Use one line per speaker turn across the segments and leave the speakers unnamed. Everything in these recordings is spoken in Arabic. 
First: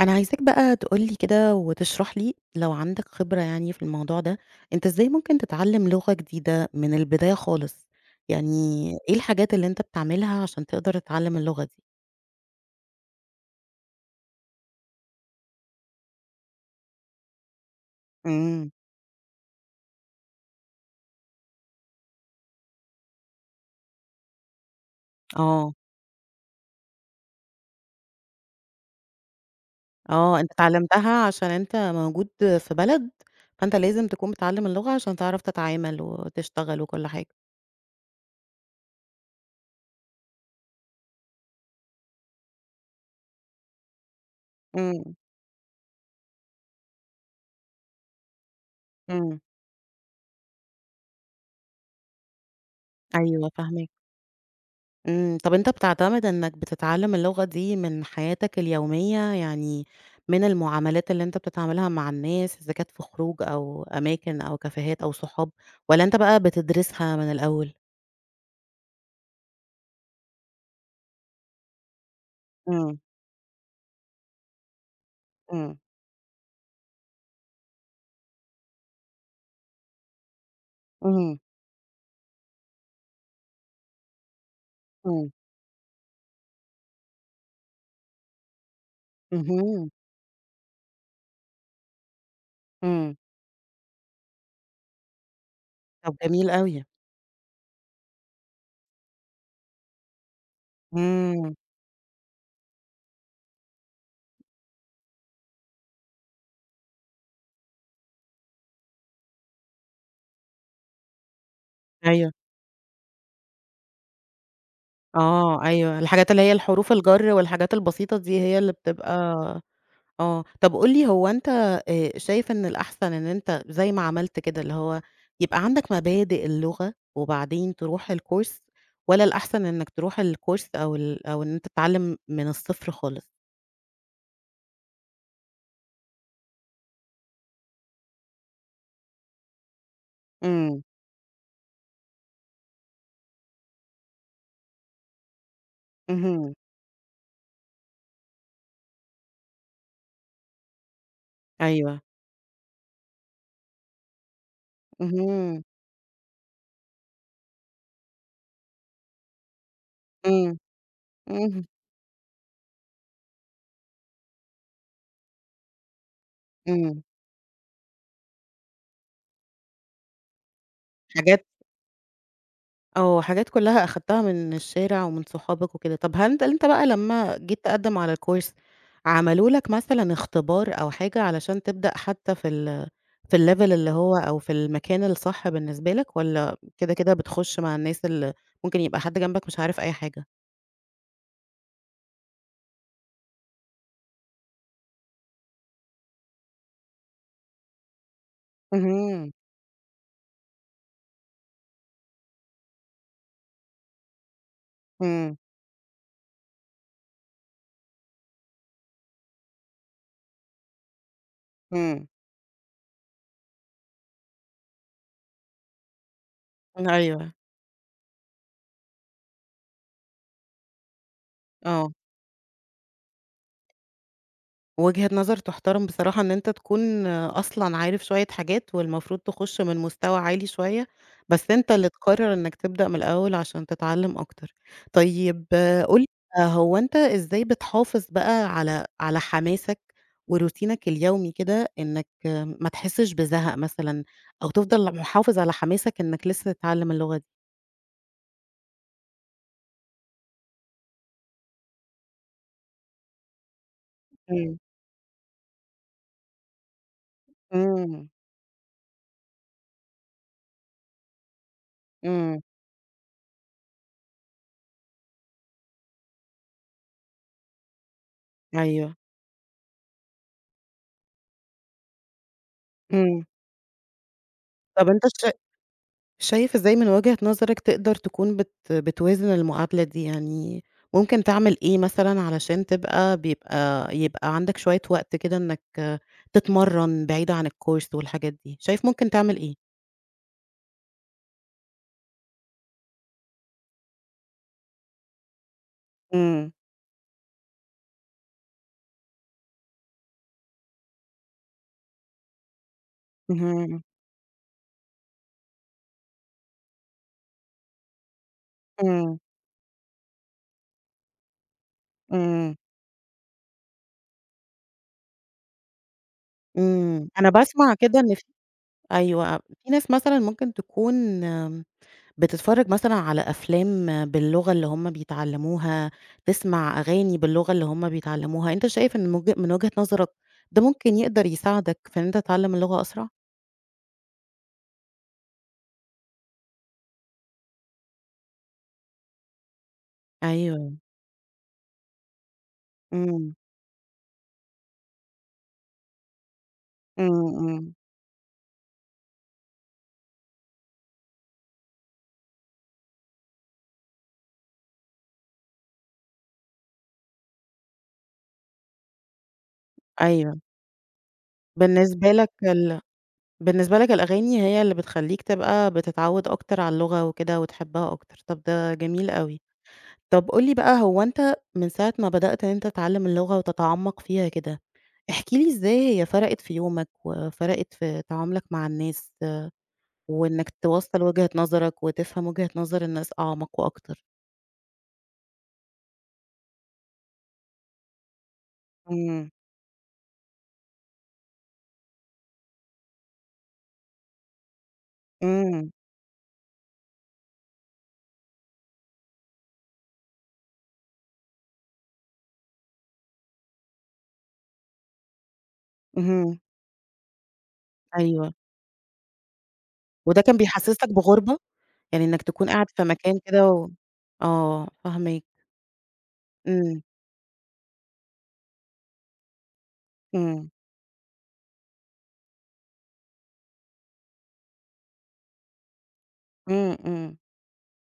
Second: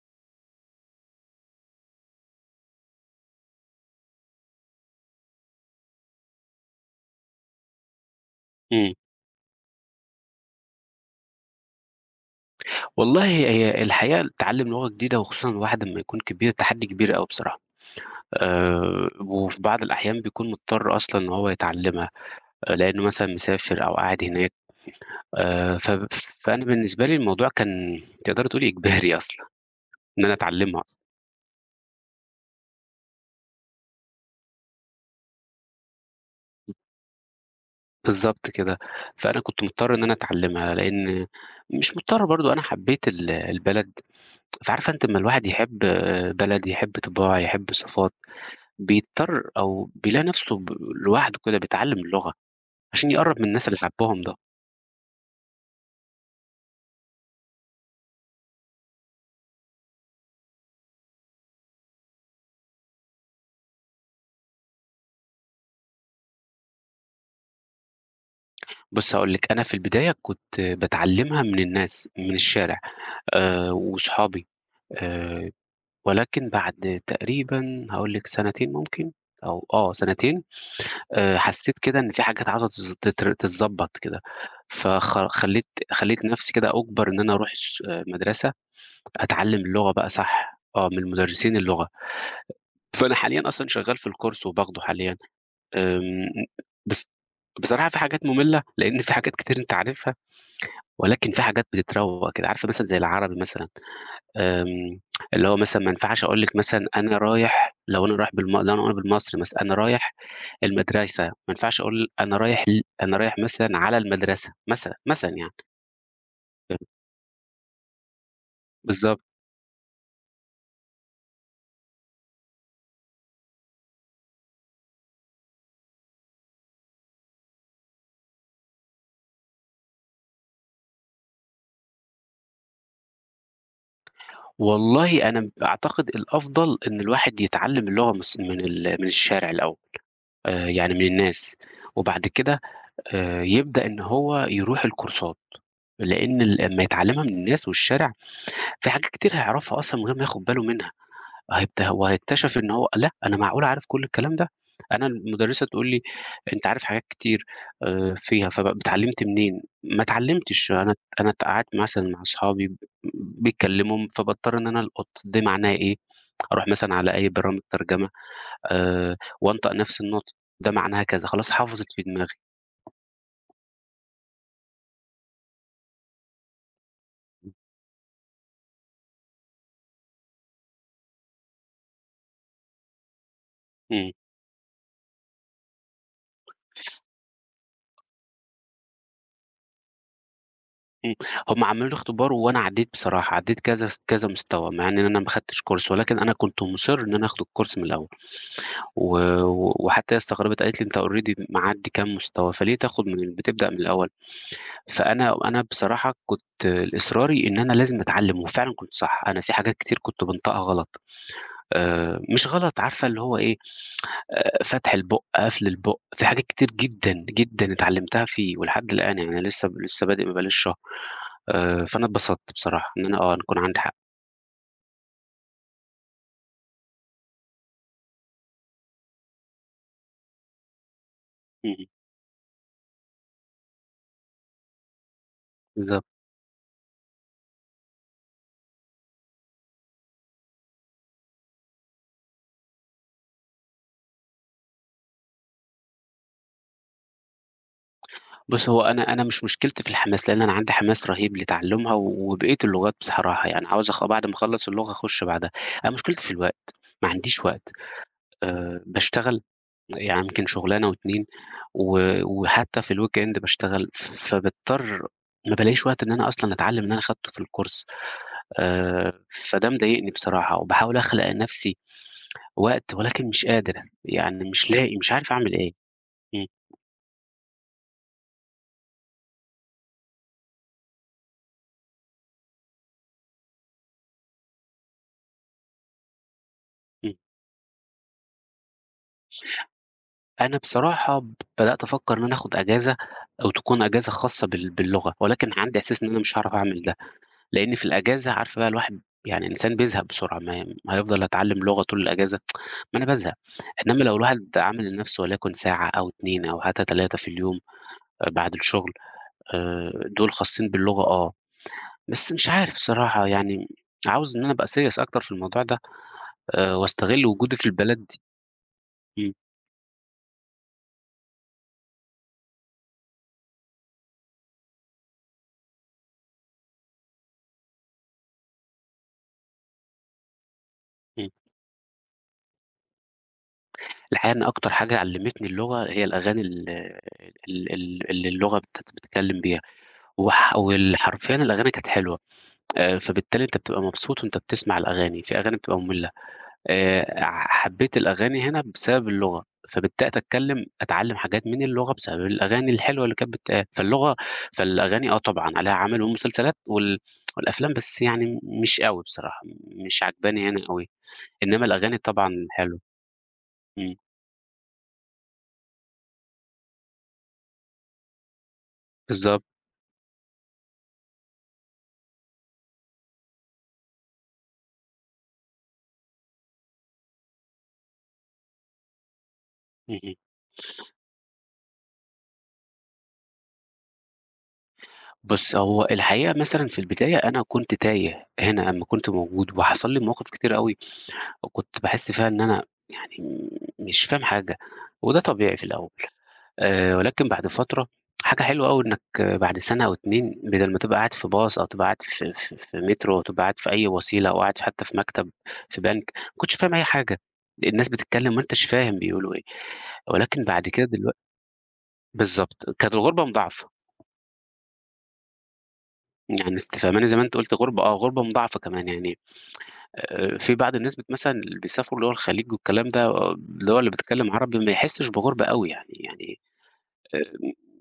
أنا عايزاك بقى تقول لي كده وتشرح لي لو عندك خبرة يعني في الموضوع ده، أنت إزاي ممكن تتعلم لغة جديدة من البداية خالص؟ يعني
إمم.
إيه الحاجات اللي أنت بتعملها عشان تقدر تتعلم اللغة دي؟
والله هي الحقيقة تعلّم لغة جديدة وخصوصًا واحد أمّا يكون كبير تحدّي كبير أوي بصراحة،
إمم.
وفي بعض الأحيان بيكون مضطر أصلًا إن هو يتعلّمها، لإنه مثلًا مسافر أو قاعد هناك،
آه،
ف فأنا بالنسبة لي الموضوع كان تقدري تقولي إجباري أصلًا، إن أنا
آه، أنت
أتعلّمها أصلًا،
اتعلمتها عشان أنت موجود في بلد، فأنت لازم تكون متعلم اللغة عشان تعرف تتعامل وتشتغل وكل حاجة.
بالضبط كده، فأنا كنت مضطر إن أنا أتعلّمها، لإن مش مضطر برضه أنا حبّيت البلد، فعارفة أنتِ
إمم.
أمّا الواحد يحب بلد، يحب طباع، يحب صفات
إمم.
بيضطر أو بيلاقي نفسه لوحده كده بيتعلّم اللغة، عشان يقرّب من
أيوه،
الناس اللي
فاهماك.
حبّهم ده.
إمم. طب أنت بتعتمد إنك بتتعلم اللغة دي من حياتك اليومية، يعني من المعاملات اللي أنت بتتعاملها مع الناس، إذا كانت في خروج أو أماكن أو كافيهات أو صحاب، والّا أنت بقى بتدرسها من الأول؟
بُصّ هاقول لِك، أنا في البداية كنت باتعلّمها من الناس، من الشارع
إمم.
وصحابي آآ،
إمم.
ولكن بعد تقريبًا هاقول لِك سنتين ممكن أو سنتين،
اهم.
حسّيت كده إن في حاجات عاوزة تتضبّط كده، فخ
إمم.
خلّيت خلّيت نفسي كده أُجبر إن أنا أروح الس آه، مدرسة أتعلّم
اهم.
اللغة بقى صح، من مدرسين اللغة.
إمم.
فأنا حاليًا أصلًا شغّال في الcourse وباخده حاليًا.
طب
آمم،
جميل أوي.
بس بصراحة في حاجات مملة، لإن في حاجات كتير أنت عارفها، ولكن في
إمم.
حاجات بتتروّق كده، عارفة مثلًا زي العربي مثلًا، آمم، اللي هو مثلًا ما ينفعش أقول لِك مثلًا أنا رايح لو أنا رايح بالم لو أنا بالمصري مثلًا، أنا رايح المدرسة، ما ينفعش أقول
أيوه.
أنا رايح مثلًا على المدرسة مثلًا، مثلًا يعني،
آه. أيوه، الحاجات اللي هي الحروف الجر والحاجات البسيطة دي هي اللي بتبقى
بالضبط.
آه، طب قُل لي هو أنت شايف إن الأحسن إن أنت زي ما عملت كده، اللي هو يبقى عندك مبادئ اللغة وبعدين تروح الcourse، والّا الأحسن إنك تروح الcourse، أو ال أو إن أنت تتعلم من الصفر خالص؟
والله أنا أعتقد الأفضل إن الواحد يتعلّم اللغة من الشارع الأول،
إمم.
يعني من الناس، وبعد كده يبدأ إن هو يروح الكورسات، لإن
اهم.
أمّا يتعلّمها من الناس والشارع، في حاجات كتير هيعرفها أصلًا من غير ما ياخد باله منها،
أيوه.
هو هيكتشف إن هو لأ، أنا معقول عارف كل الكلام ده! أنا
اهم.
المُدرّسة تقول لي: "أنت عارف حاجات كتير فيها، اتعلّمت منين؟" ما
إمم.
اتعلّمتش، أنا
اهم.
قعدت مثلًا مع أصحابي بيتكلّموا، فباضطر إن أنا ألقُط دي معناها إيه، أروح مثلًا
إمم.
على أي برامج ترجمة وأنطق نفس النُطق، ده معناها كذا،
حاجات
خلاص حفظِت في دماغي.
حاجات كلّها أخدتها من الشارع ومن صحابك وكده. طب هل أنت بقى لمّا جيت تقدّم على الcourse، عملوا لك مثلًا اختبار أو حاجة علشان تبدأ حتى في الlevel اللي
إمم.
هو، أو في المكان الصح بالنسبة لك، والّا كده، كده بتخش مع الناس اللي ممكن يبقى حد جنبك مش عارف أي حاجة؟
إمم، هم عملوا لي اختبار وأنا عدّيت بصراحة، عدّيت كذا كذا مستوى، مع إن أنا ما خدتش كورس، ولكن أنا كنت مُصِر إن أنا آخد الكورس من الأول، و
اهم.
و- وحتى هي استغربت قالت لي: "أنت already معدّي كام مستوى، فليه تاخد من ال بتبدأ من الأول؟"
إمم.
فأنا بصراحة كنت إصراري إن أنا لازم أتعلّم، وفعلًا كنت صح، أنا في حاجات كتير كنت بانطقها غلط،
إمم.
مش غلط عارفة اللي هو إيه، فتح البُق، قفل البُق، في حاجات كتير جدًا،
أيوه.
جدًا اتعلّمتها فيه، ولحد الآن يعني أنا لسه لسه بادئ ما بقاليش شهر.
آه.
فأنا اتبسطت بصراحة إن أنا كان عندي حق.
وجهة نظر تُحترم بصراحة إن أنت تكون أصلًا عارف شوية حاجات، والمفروض تخُش من مستوى عالي شوية، بس أنت
إمم، إمم،
اللي تقرر إنك تبدأ من الأول عشان تتعلم أكتر. طيب قُل
بالضبط.
لي هو أنت إزاي بتحافظ بقى على حماسك وروتينك اليومي كده، إنك ما تحسش بزهق مثلًا، أو تفضل محافظ على حماسك إنك لسه تتعلم اللغة دي؟
بُص، هو أنا مش مشكلتي في الحماس، لإن أنا عندي حماس رهيب لتعلُّمها و وبقية اللغات بصراحة، يعني عاوز بعد ما
إمم.
أخلّص اللغة أخُش بعدها. أنا مشكلتي في الوقت، ما عنديش وقت.
إمم.
باشتغل يعني يمكن شُغلانة و2 و
إمم.
وحتى في الweekend باشتغل، فباضطر ما بالاقيش وقت إن أنا أصلًا أتعلّم اللي أنا أخدته في الكورس.
أيوه.
فده مضايقني بصراحة وباحاول أخلق لنفسي وقت
إمم.
ولكن مش قادر، يعني مش
طب
لاقي،
أنت
مش عارف أعمل إيه. إمم،
شايف إزاي من وجهة نظرك تقدر تكون بتوازن المعادلة دي؟ يعني ممكن تعمل إيه مثلًا علشان تبقى بيبقى يبقى عندك شوية وقت كده إنك تتمرّن
إمم.
بعيد عن الcourse والحاجات دي، شايف ممكن تعمل إيه؟
أنا بصراحة بدأت أفكّر إن أنا آخُد أجازة أو تكون أجازة خاصة باللغة، ولكن عندي إحساس إن أنا مش
إمم.
هاعرف أعمل ده، لإن في الأجازة عارفة بقى الواحد يعني إنسان بيزهق بسرعة، ما هيفضل أتعلّم لغة طول الأجازة، ما أنا بازهق،
اهم.
إنّما لو الواحد عامل لنَفْسه وليكن ساعة أو 2 أو حتى 3 في اليوم بعد الشُغل
إمم.
آآ دُول خاصين باللغة بس مش
إمم.
عارف بصراحة يعني عاوز إن أنا أبقى serious أكتر في الموضوع ده
إمم.
وأستغِل
أنا
وجودي في
باسمع
البلد
كده إن
دي.
في
إمم،
أيوه، في ناس مثلًا ممكن تكون بتتفرّج مثلًا على أفلام باللغة اللي هُم بيتعلّموها، تسمع أغاني باللغة اللي هُم بيتعلّموها، أنت شايف إن من وجهة نظرك ده ممكن يقدر
إمم.
يساعدك في إن أنت تتعلّم اللغة أسرع؟
الحقيقة إن أكتر حاجة علّمتني اللغة هي الأغاني ال ال ال اللي اللغة بتتكلم بيها، وح
أيوه.
وال حرفيًا الأغاني كانت حلوة،
إمم.
فبالتالي أنت بتبقى مبسوط وأنت بتسمع الأغاني، في أغاني بتبقى مملة،
إمم.
ع
إمم.
حبيت الأغاني هنا بسبب اللغة، فبدأت أتعلم حاجات من اللغة بسبب الأغاني الحلوة اللي كانت بتتقال، فالأغاني طبعًا عليها عَمَل، والمسلسلات والأفلام بس يعني مش أوي بصراحة، مش
أيوه.
عاجباني هنا أوي، إنما الأغاني
بالنسبة لك
طبعًا
ال
حلوة.
بالنسبة لك
إمم،
الأغاني هي اللي بتخلّيك تبقى بتتعوّد أكتر على اللغة وكده وتحبها أكتر. طَب ده جميل أوي.
بالضبط.
طَب قُل لي بقى هو أنت من ساعة ما بدأت إن أنت تتعلّم اللغة وتتعمّق فيها كده، احكِ لي إزاي هي فرقِت في يومك، وفرقِت في تعاملك مع الناس،
اهم.
وإنك توصّل وجهة نظرك، وتفهم وجهة نظر الناس أعمق وأكتر.
بُص، هو الحقيقة مثلًا في البداية أنا كنت تايه هنا أمّا كنت
إمم.
موجود، وحصل لي مواقف كتيرة أوي وكنت باحس فيها إن أنا يعني مش فاهم حاجة، وده طبيعي في
إمم.
الأول، ولكن بعد فترة حاجة حلوة أوي إنك بعد سنة أو 2 بدل ما تبقى قاعد في باص أو تبقى قاعد في مترو أو تبقى قاعد في أي وسيلة أو قاعد حتى في مكتب في بنك، ما
اهم.
كنتش فاهم أي حاجة، الناس
أيوه.
بتتكلم وأنتش فاهم بيقولوا إيه،
وده كان
ولكن بعد كده
بيحسّسك
دلوقتي
بغُربة؟ يعني إنك تكون قاعد
بالضبط،
في
كانت
مكان
الغربة
كده و
مضاعفة،
آه، فاهماك.
يعني أنت
إمم.
فاهماني زي ما أنت قُلت غربة غربة مضاعفة كمان يعني
إمم.
في بعض الناس مثلًا اللي بيسافروا اللي هو الخليج والكلام ده، اللي هو اللي بيتكلم عربي ما يحسّش بغُربة أوي يعني، يعني
إمم. إمم.
آآ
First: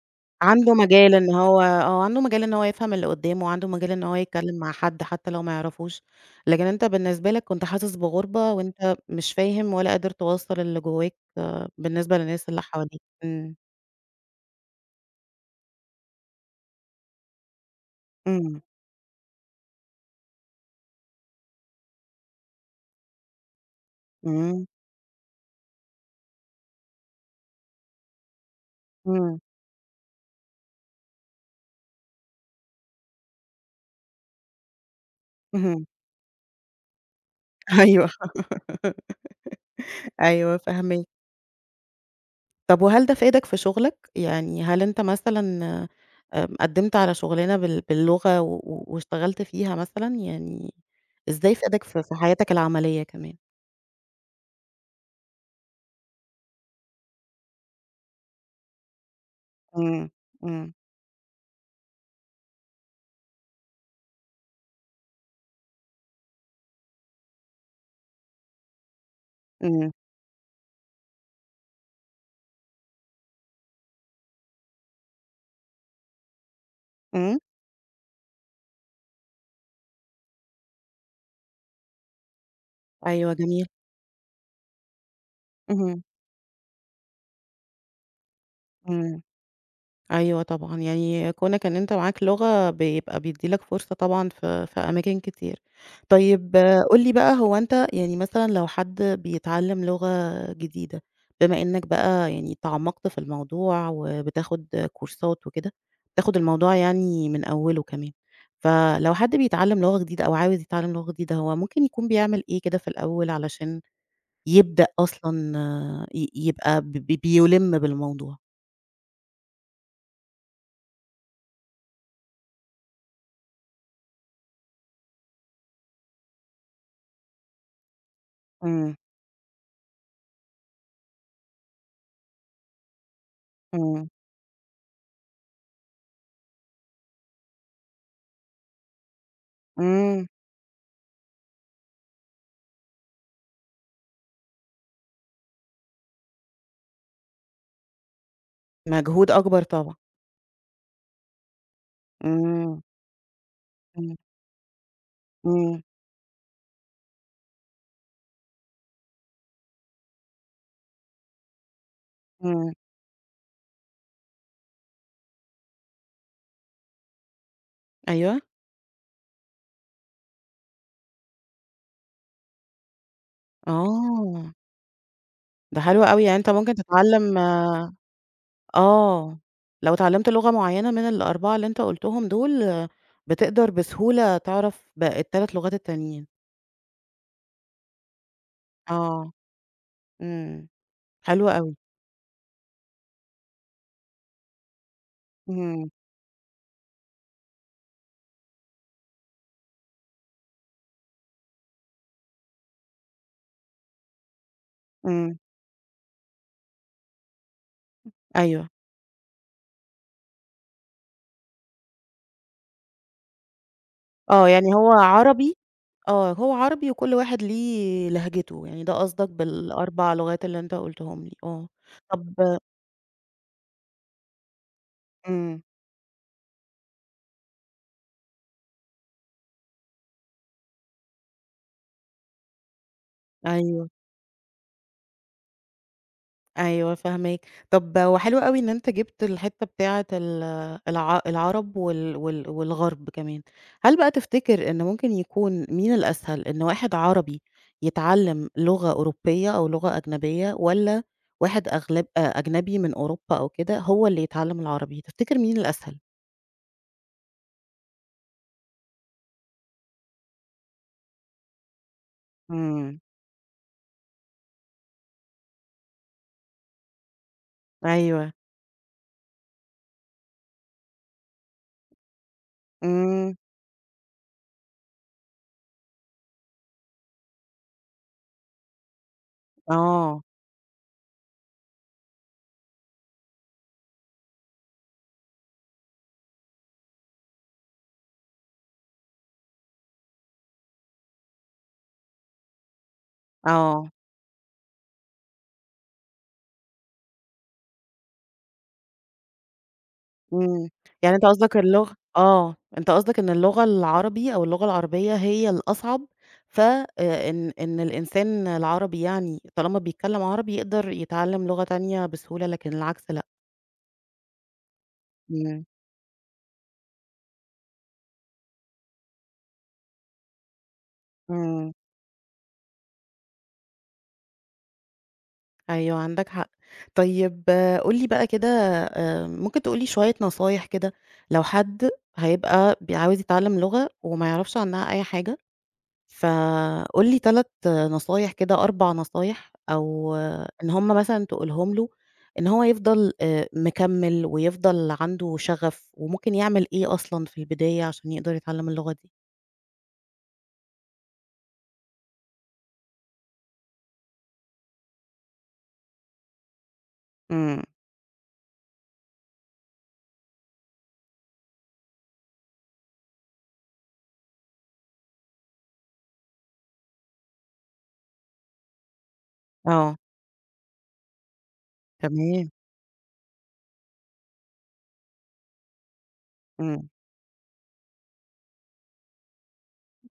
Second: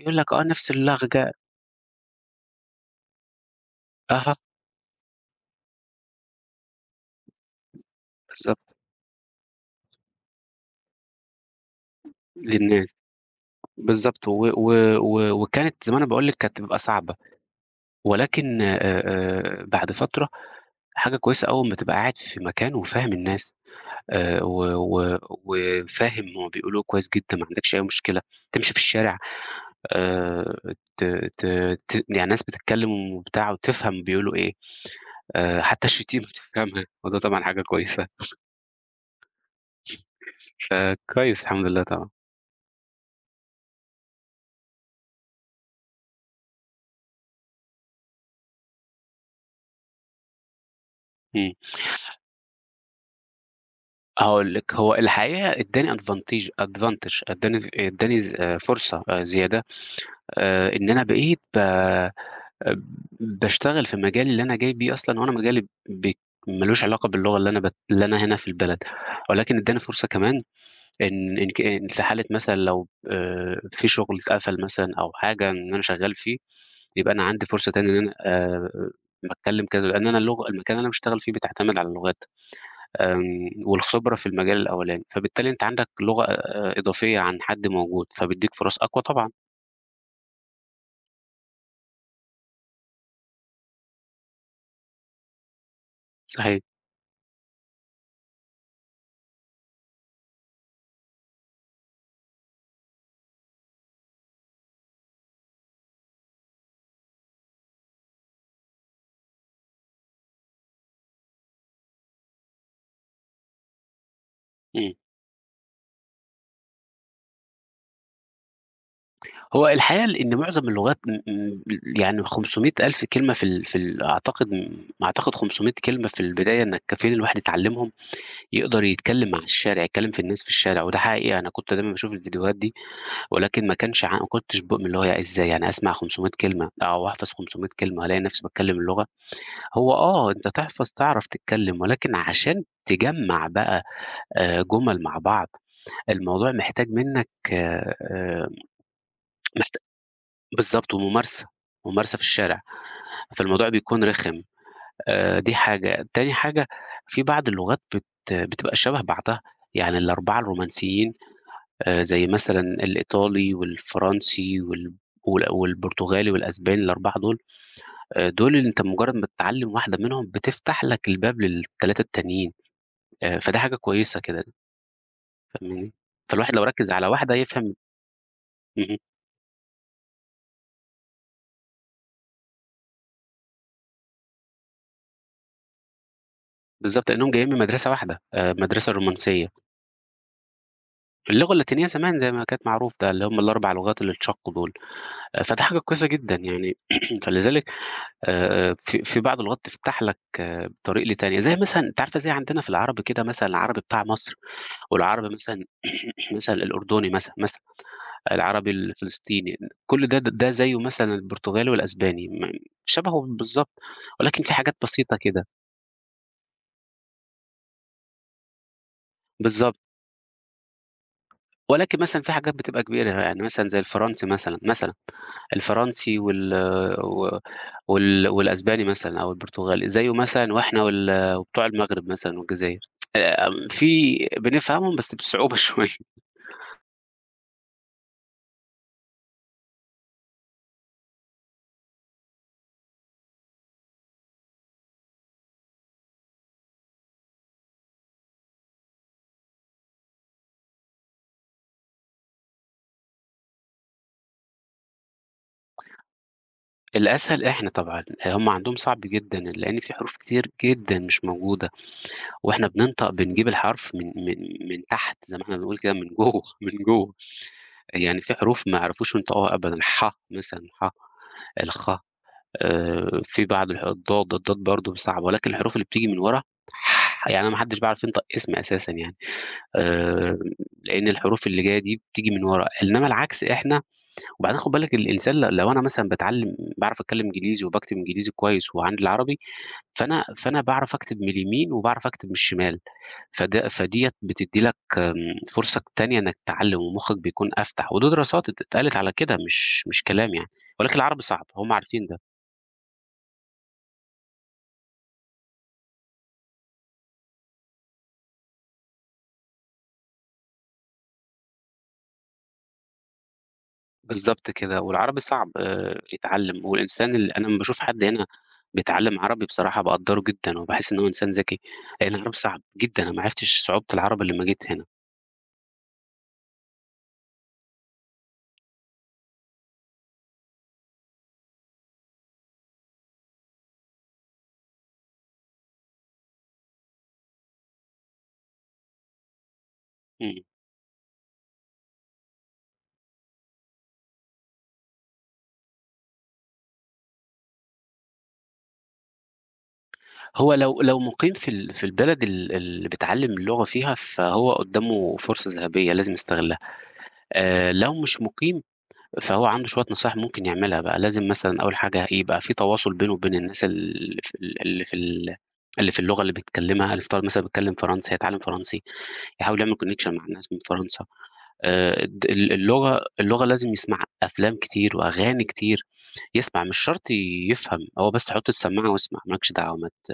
يقول لك نفس
عنده مجال إن
اللهجة
هو عنده مجال إن هو يفهم اللي قدّامه، وعنده مجال إن هو
أها
يتكلّم مع حد حتى لو ما يعرفوش، لكن أنت بالنسبة لك كنت حاسس بغُربة،
بالضبط
وأنت مش فاهم ولا قادر توصّل اللي جواك. بالنسبة للناس اللي
للناس
حواليك. إمم.
بالضبط، و و و وكانت زي ما أنا باقول لِك كانت بتبقى صعبة،
إمم.
ولكن بعد فترة حاجة كويسة أول ما تبقى قاعد في مكان وفاهم الناس. و
إمم.
و وفاهم هُم بيقولوا إيه كويس جدًا، ما عندكش أي مشكلة، تمشي في الشارع
إمم.
آآ ت ت ت يعني ناس بتتكلم وبتاع وتفهم بيقولوا إيه،
اهم.
حتى الشتيمة بتفهمها، وده طبعًا حاجة كويسة،
أيوه. أيوه، فاهماك.
فكويس الحمد لله طبعًا.
طب وهل ده فادك في شغلك؟ يعني هل أنت مثلًا قدّمت على شغلانة باللغة و و واشتغلت فيها مثلًا؟ يعني
إمم.
إزاي فادك في حياتك العملية كمان؟
هاقول لِك، هو الحقيقة ادّاني advantage ادّاني ز ادّاني ز آه، فرصة زيادة،
إمم. إمم.
إن أنا بقيت ب آآ باشتغل في مجالي اللي أنا جاي بيه أصلًا، وأنا مجالي مالوش علاقة باللغة اللي أنا هنا في البلد، ولكن ادّاني
إمم.
فرصة كمان إن في حالة مثلًا لو في شغل اتقفل مثلًا أو حاجة إن أنا شغال فيه، يبقى أنا
إمم.
عندي فرصة تاني إن أنا باتكلم كذا، لأن أنا المكان اللي أنا باشتغل فيه بتعتمد على اللغات
أيوه، جميل.
والخبرة في المجال الأولاني، فبالتالي أنت عندك
اهم.
لغة إضافية عن حد موجود، فبيدّيك فرص أقوى
إمم.
طبعًا،
أيوه طبعًا، يعني كونك إن أنت معاك لغة بيبقى بيدّي لك فرصة طبعًا في أماكن كتير. طيب
صحيح.
قُل لي بقى هو أنت يعني مثلًا لو حد بيتعلّم لغة جديدة، بما إنّك بقى يعني تعمّقت في الموضوع وبتاخد كورسات وكده، بتاخد الموضوع يعني من أوّله كمان، فلو حد بيتعلّم لغة جديدة أو عاوز يتعلّم لغة جديدة، هو ممكن يكون بيعمل إيه كده في الأوّل علشان يبدأ
إمم.
أصلًا آه، ي يبقى ب ب بيُلِم بالموضوع؟
هو الحقيقة إن معظم اللغات م م يعني 500.000 كلمة في ال في ال أعتقد 500 كلمة في البداية إنّك كفيل الواحد يتعلّمهم، يقدر
إمم.
يتكلّم مع الشارع، يتكلّم في الناس في الشارع، وده حقيقي أنا كنت دايمًا باشوف الفيديوهات دي، ولكن ما كانش
إمم.
ع ما كنتش باؤمن اللي هو إزاي يعني أسمع 500 كلمة أو أحفظ 500 كلمة ألاقي نفسي باتكلّم اللغة، هو
إمم.
أنت تحفظ تعرف تتكلّم، ولكن عشان تجمّع بقى جُمل مع بعض، الموضوع محتاج منّك آآ
مجهود أكبر طبعًا.
بالضبط، وممارسة، ممارسة في الشارع،
إمم.
فالموضوع بيكون
إمم.
رخم دي
إمم.
حاجة، تاني حاجة في بعض اللغات بتبقى شبه بعضها، يعني ال4 الرومانسيين زي مثلًا
إمم.
الإيطالي والفرنسي والبرتغالي والأسباني ال4 دول
أيوه.
دول اللي أنت مجرد ما تتعلم واحدة منهم بتفتح لك الباب لل3 التانيين فده حاجة كويسة كده
آه. ده
فاهماني،
حلو أوي، يعني أنت
فالواحد لو
ممكن
ركز على واحدة
تتعلم
يفهم اهم،
آه، لو اتعلمت لغة معينة من ال4 اللي أنت قُلتهم دول، بتقدر بسهولة تعرف ال3 لغات التانيين.
بالضبط لأنهم جايين من مدرسة واحدة مدرسة
آه.
رومانسية.
إمم. حلو
اللغة
أوي.
اللاتينية زمان زي ما كانت معروف ده اللي هم ال4 لغات اللي اتشقّوا دول، فده حاجة
إمم.
كويسة جدًا يعني فلذلك في بعض اللغات تفتح لك طريق لتانية، زي مثلًا أنتِ عارفة زي عندنا في العربي كده مثلًا العربي بتاع مصر والعربي
إمم.
مثلًا مثلًا الأردني مثلًا، مثلًا
أيوه.
العربي الفلسطيني، كل ده زيه مثلًا البرتغالي والأسباني شبهه بالضبط، ولكن
آه.
في
يعني
حاجات
هو
بسيطة كده
عربي هو عربي وكل واحد ليه لهجته، يعني ده قصدك
بالضبط،
بال4 لغات اللي أنت قُلتهم لي. آه.
ولكن مثلًا في
طب
حاجات بتبقى كبيرة يعني مثلًا زي الفرنسي مثلًا، مثلًا.
إمم.
الفرنسي وال و وال والأسباني مثلًا أو البرتغالي، زيه مثلًا وإحنا وبتوع المغرب مثلًا والجزائر،
أيوه.
في بنفهمهم بس بصعوبة شوية،
أيوه، فاهماك. طب وحلو أوي إن أنت جِبت الحتّة بتاعة ال الع العرب والغرب كمان. هل بقى تفتكر إن ممكن يكون مين الأسهل، إن واحد عربي يتعلّم لغة أوروبية أو لغة أجنبية والّا واحد أغلب أجنبي من أوروبا أو كده هو اللي يتعلّم العربي، تفتكر مين الأسهل؟
الأسهل إحنا طبعًا، هم عندهم صعب جدًا لإن في حروف كتير جدًا مش موجودة، وإحنا
إمم.
بننطق بنجيب الحرف من تحت زي ما إحنا بنقول كده من جوه، من جوه، يعني
أيوه.
في حروف ما يعرفوش ينطقوها أبدًا، الح مثلًا، ح، الخ،
إمم.
في بعض الضاد، الضاد برضه صعب، ولكن الحروف اللي بتيجي من ورا يعني أنا ما حدش بيعرف ينطق اسمي أساسًا يعني،
آه.
آآ لإن الحروف اللي جاية دي بتيجي من ورا، إنما العكس إحنا وبعدين خُد بالك الإنسان لو أنا مثلًا باعرف أتكلم إنجليزي وباكتب إنجليزي كويس وعندي العربي، فأنا باعرف أكتب من اليمين وباعرف أكتب من الشمال،
آه.
فديّة بتدّي لك فرصة تانية إنك تتعلم ومخّك بيكون أفتح، ودي دراسات اتقالت على كده مش كلام يعني،
إمم.
ولكن
يعني
العربي
أنت
صعب،
قصدك
هم
اللغة
عارفين ده.
آه، أنت قصدك إن اللغة العربي أو اللغة العربية هي الأصعب، ف إن الإنسان العربي يعني طالما بيتكلم عربي يقدر يتعلم لغة تانية بسهولة، لكن العكس لأ.
بالضبط كده، والعربي صعب
إمم.
يتعلّم، والإنسان اللي أنا أمّا باشوف حد هنا بيتعلّم عربي بصراحة باقدّره جدًا، وباحس إن هو إنسان ذكي،
إمم.
لإن العربي صعب جدًا، أنا ما عرفتش صعوبة العربي لمّا جيت هنا،
أيوه، عندك حق. طيب قُل لي بقى كده، ممكن تقول لي شوية نصايح كده لو حد هيبقى عاوز يتعلم لغة وما يعرفش عنها أي حاجة؟ فقُل لي 3 نصايح كده، 4 نصايح، أو
إمم،
إن هم مثلًا تقولهم له إن هو يفضل مكمّل ويفضل عنده شغف، وممكن يعمل إيه أصلًا في البداية عشان يقدر يتعلم اللغة دي؟
هو لو مُقيم في البلد اللي بيتعلّم اللغة فيها، فهو قدّامه فرصة ذهبية لازم يستغلها،
إمم.
لو مش مُقيم فهو عنده شوية نصايح ممكن يعملها بقى، لازم مثلًا أول حاجة يبقى في تواصل بينه وبين الناس اللي في ال اللي في ال اللي في اللغة اللي بيتكلّمها، اللي مثلًا بيتكلّم فرنسي هيتعلّم فرنسي. يحاول يعمل
آه.
connection مع الناس من فرنسا. الد
تمام.
ال اللغة اللغة لازم يسمع أفلام كتير وأغاني كتير، يسمع مش
إمم.
شرط يفهم، هو بس حُط السماعة واسمع، ما لكش دعوة ما ت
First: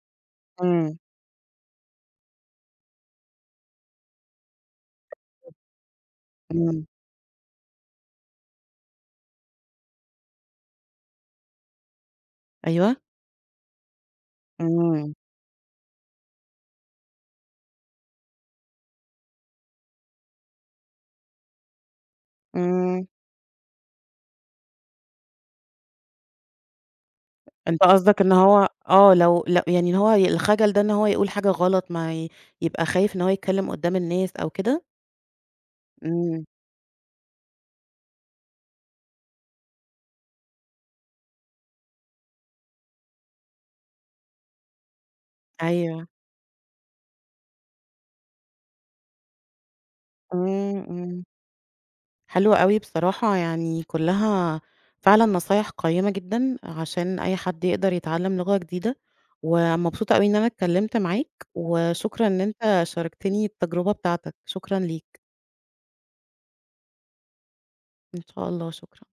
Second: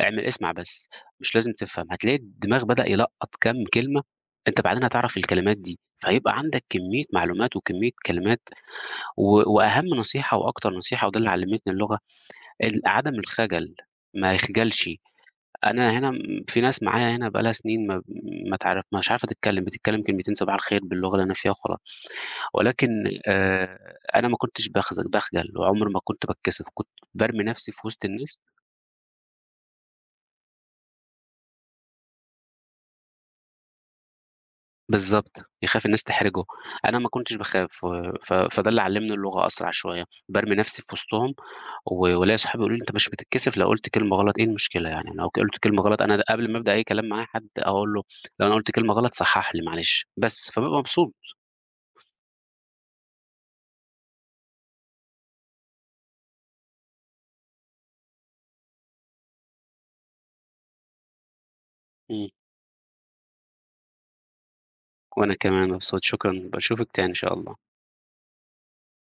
اعمل اسمع بس،
إمم.
مش لازم تفهم، هتلاقي الدماغ بدأ يلقّط كام كلمة، أنت بعدين هتعرف الكلمات دي، فهيبقى عندك
إمم.
كمية معلومات وكمية كلمات، و وأهم نصيحة وأكتر نصيحة وده اللي علّمتني اللغة،
أيوه.
عدم الخجل، ما يخجلش.
إمم.
أنا هنا في ناس معايا هنا بقى لها سنين ما مش عارفة تتكلّم، بتتكلّم كلمتين صباح الخير باللغة اللي أنا فيها وخلاص، ولكن
إمم.
أنا ما كنتش باخجل وعمري ما كنت باتكسف، كنت بارمي نَفْسي في
أنت
وسط
قصدك إن
الناس
هو لو ل يعني إن هو الخجل ده إن هو يقول حاجة غلط، ما ي يبقى خايف إن هو يتكلم قدّام الناس أو كده؟
بالضبط، يخاف الناس
إمم.
تحرجه، أنا ما كنتش باخاف ف فده اللي علّمني اللغة أسرع شوية، بارمي نَفْسي في وسطهم و وليّا صحابي يقولوا لي: "أنت مش بتتكسف لو قُلت كلمة غلط، إيه المشكلة يعني؟" لو قُلت كلمة غلط
أيوه.
أنا قبل ما أبدأ أي كلام مع حد أقول له لو أنا قُلت كلمة غلط صحّح لي معلش، بس فبابقى
إمم.
مبسوط.
إمم. حلو أوي بصراحة، يعني كلّها فعلًا نصايح قيّمة جدًا عشان أي حد يقدر يتعلّم لغة جديدة، ومبسوطة أوي إن أنا اتكلّمت معاك، وشكرًا
إمم.
إن أنت شاركتني التجربة بتاعتك، شكرًا ليك.
وأنا كمان مبسوط، شكرًا، باشوفِك تاني إن شاء الله.
إن شاء الله. شكرًا.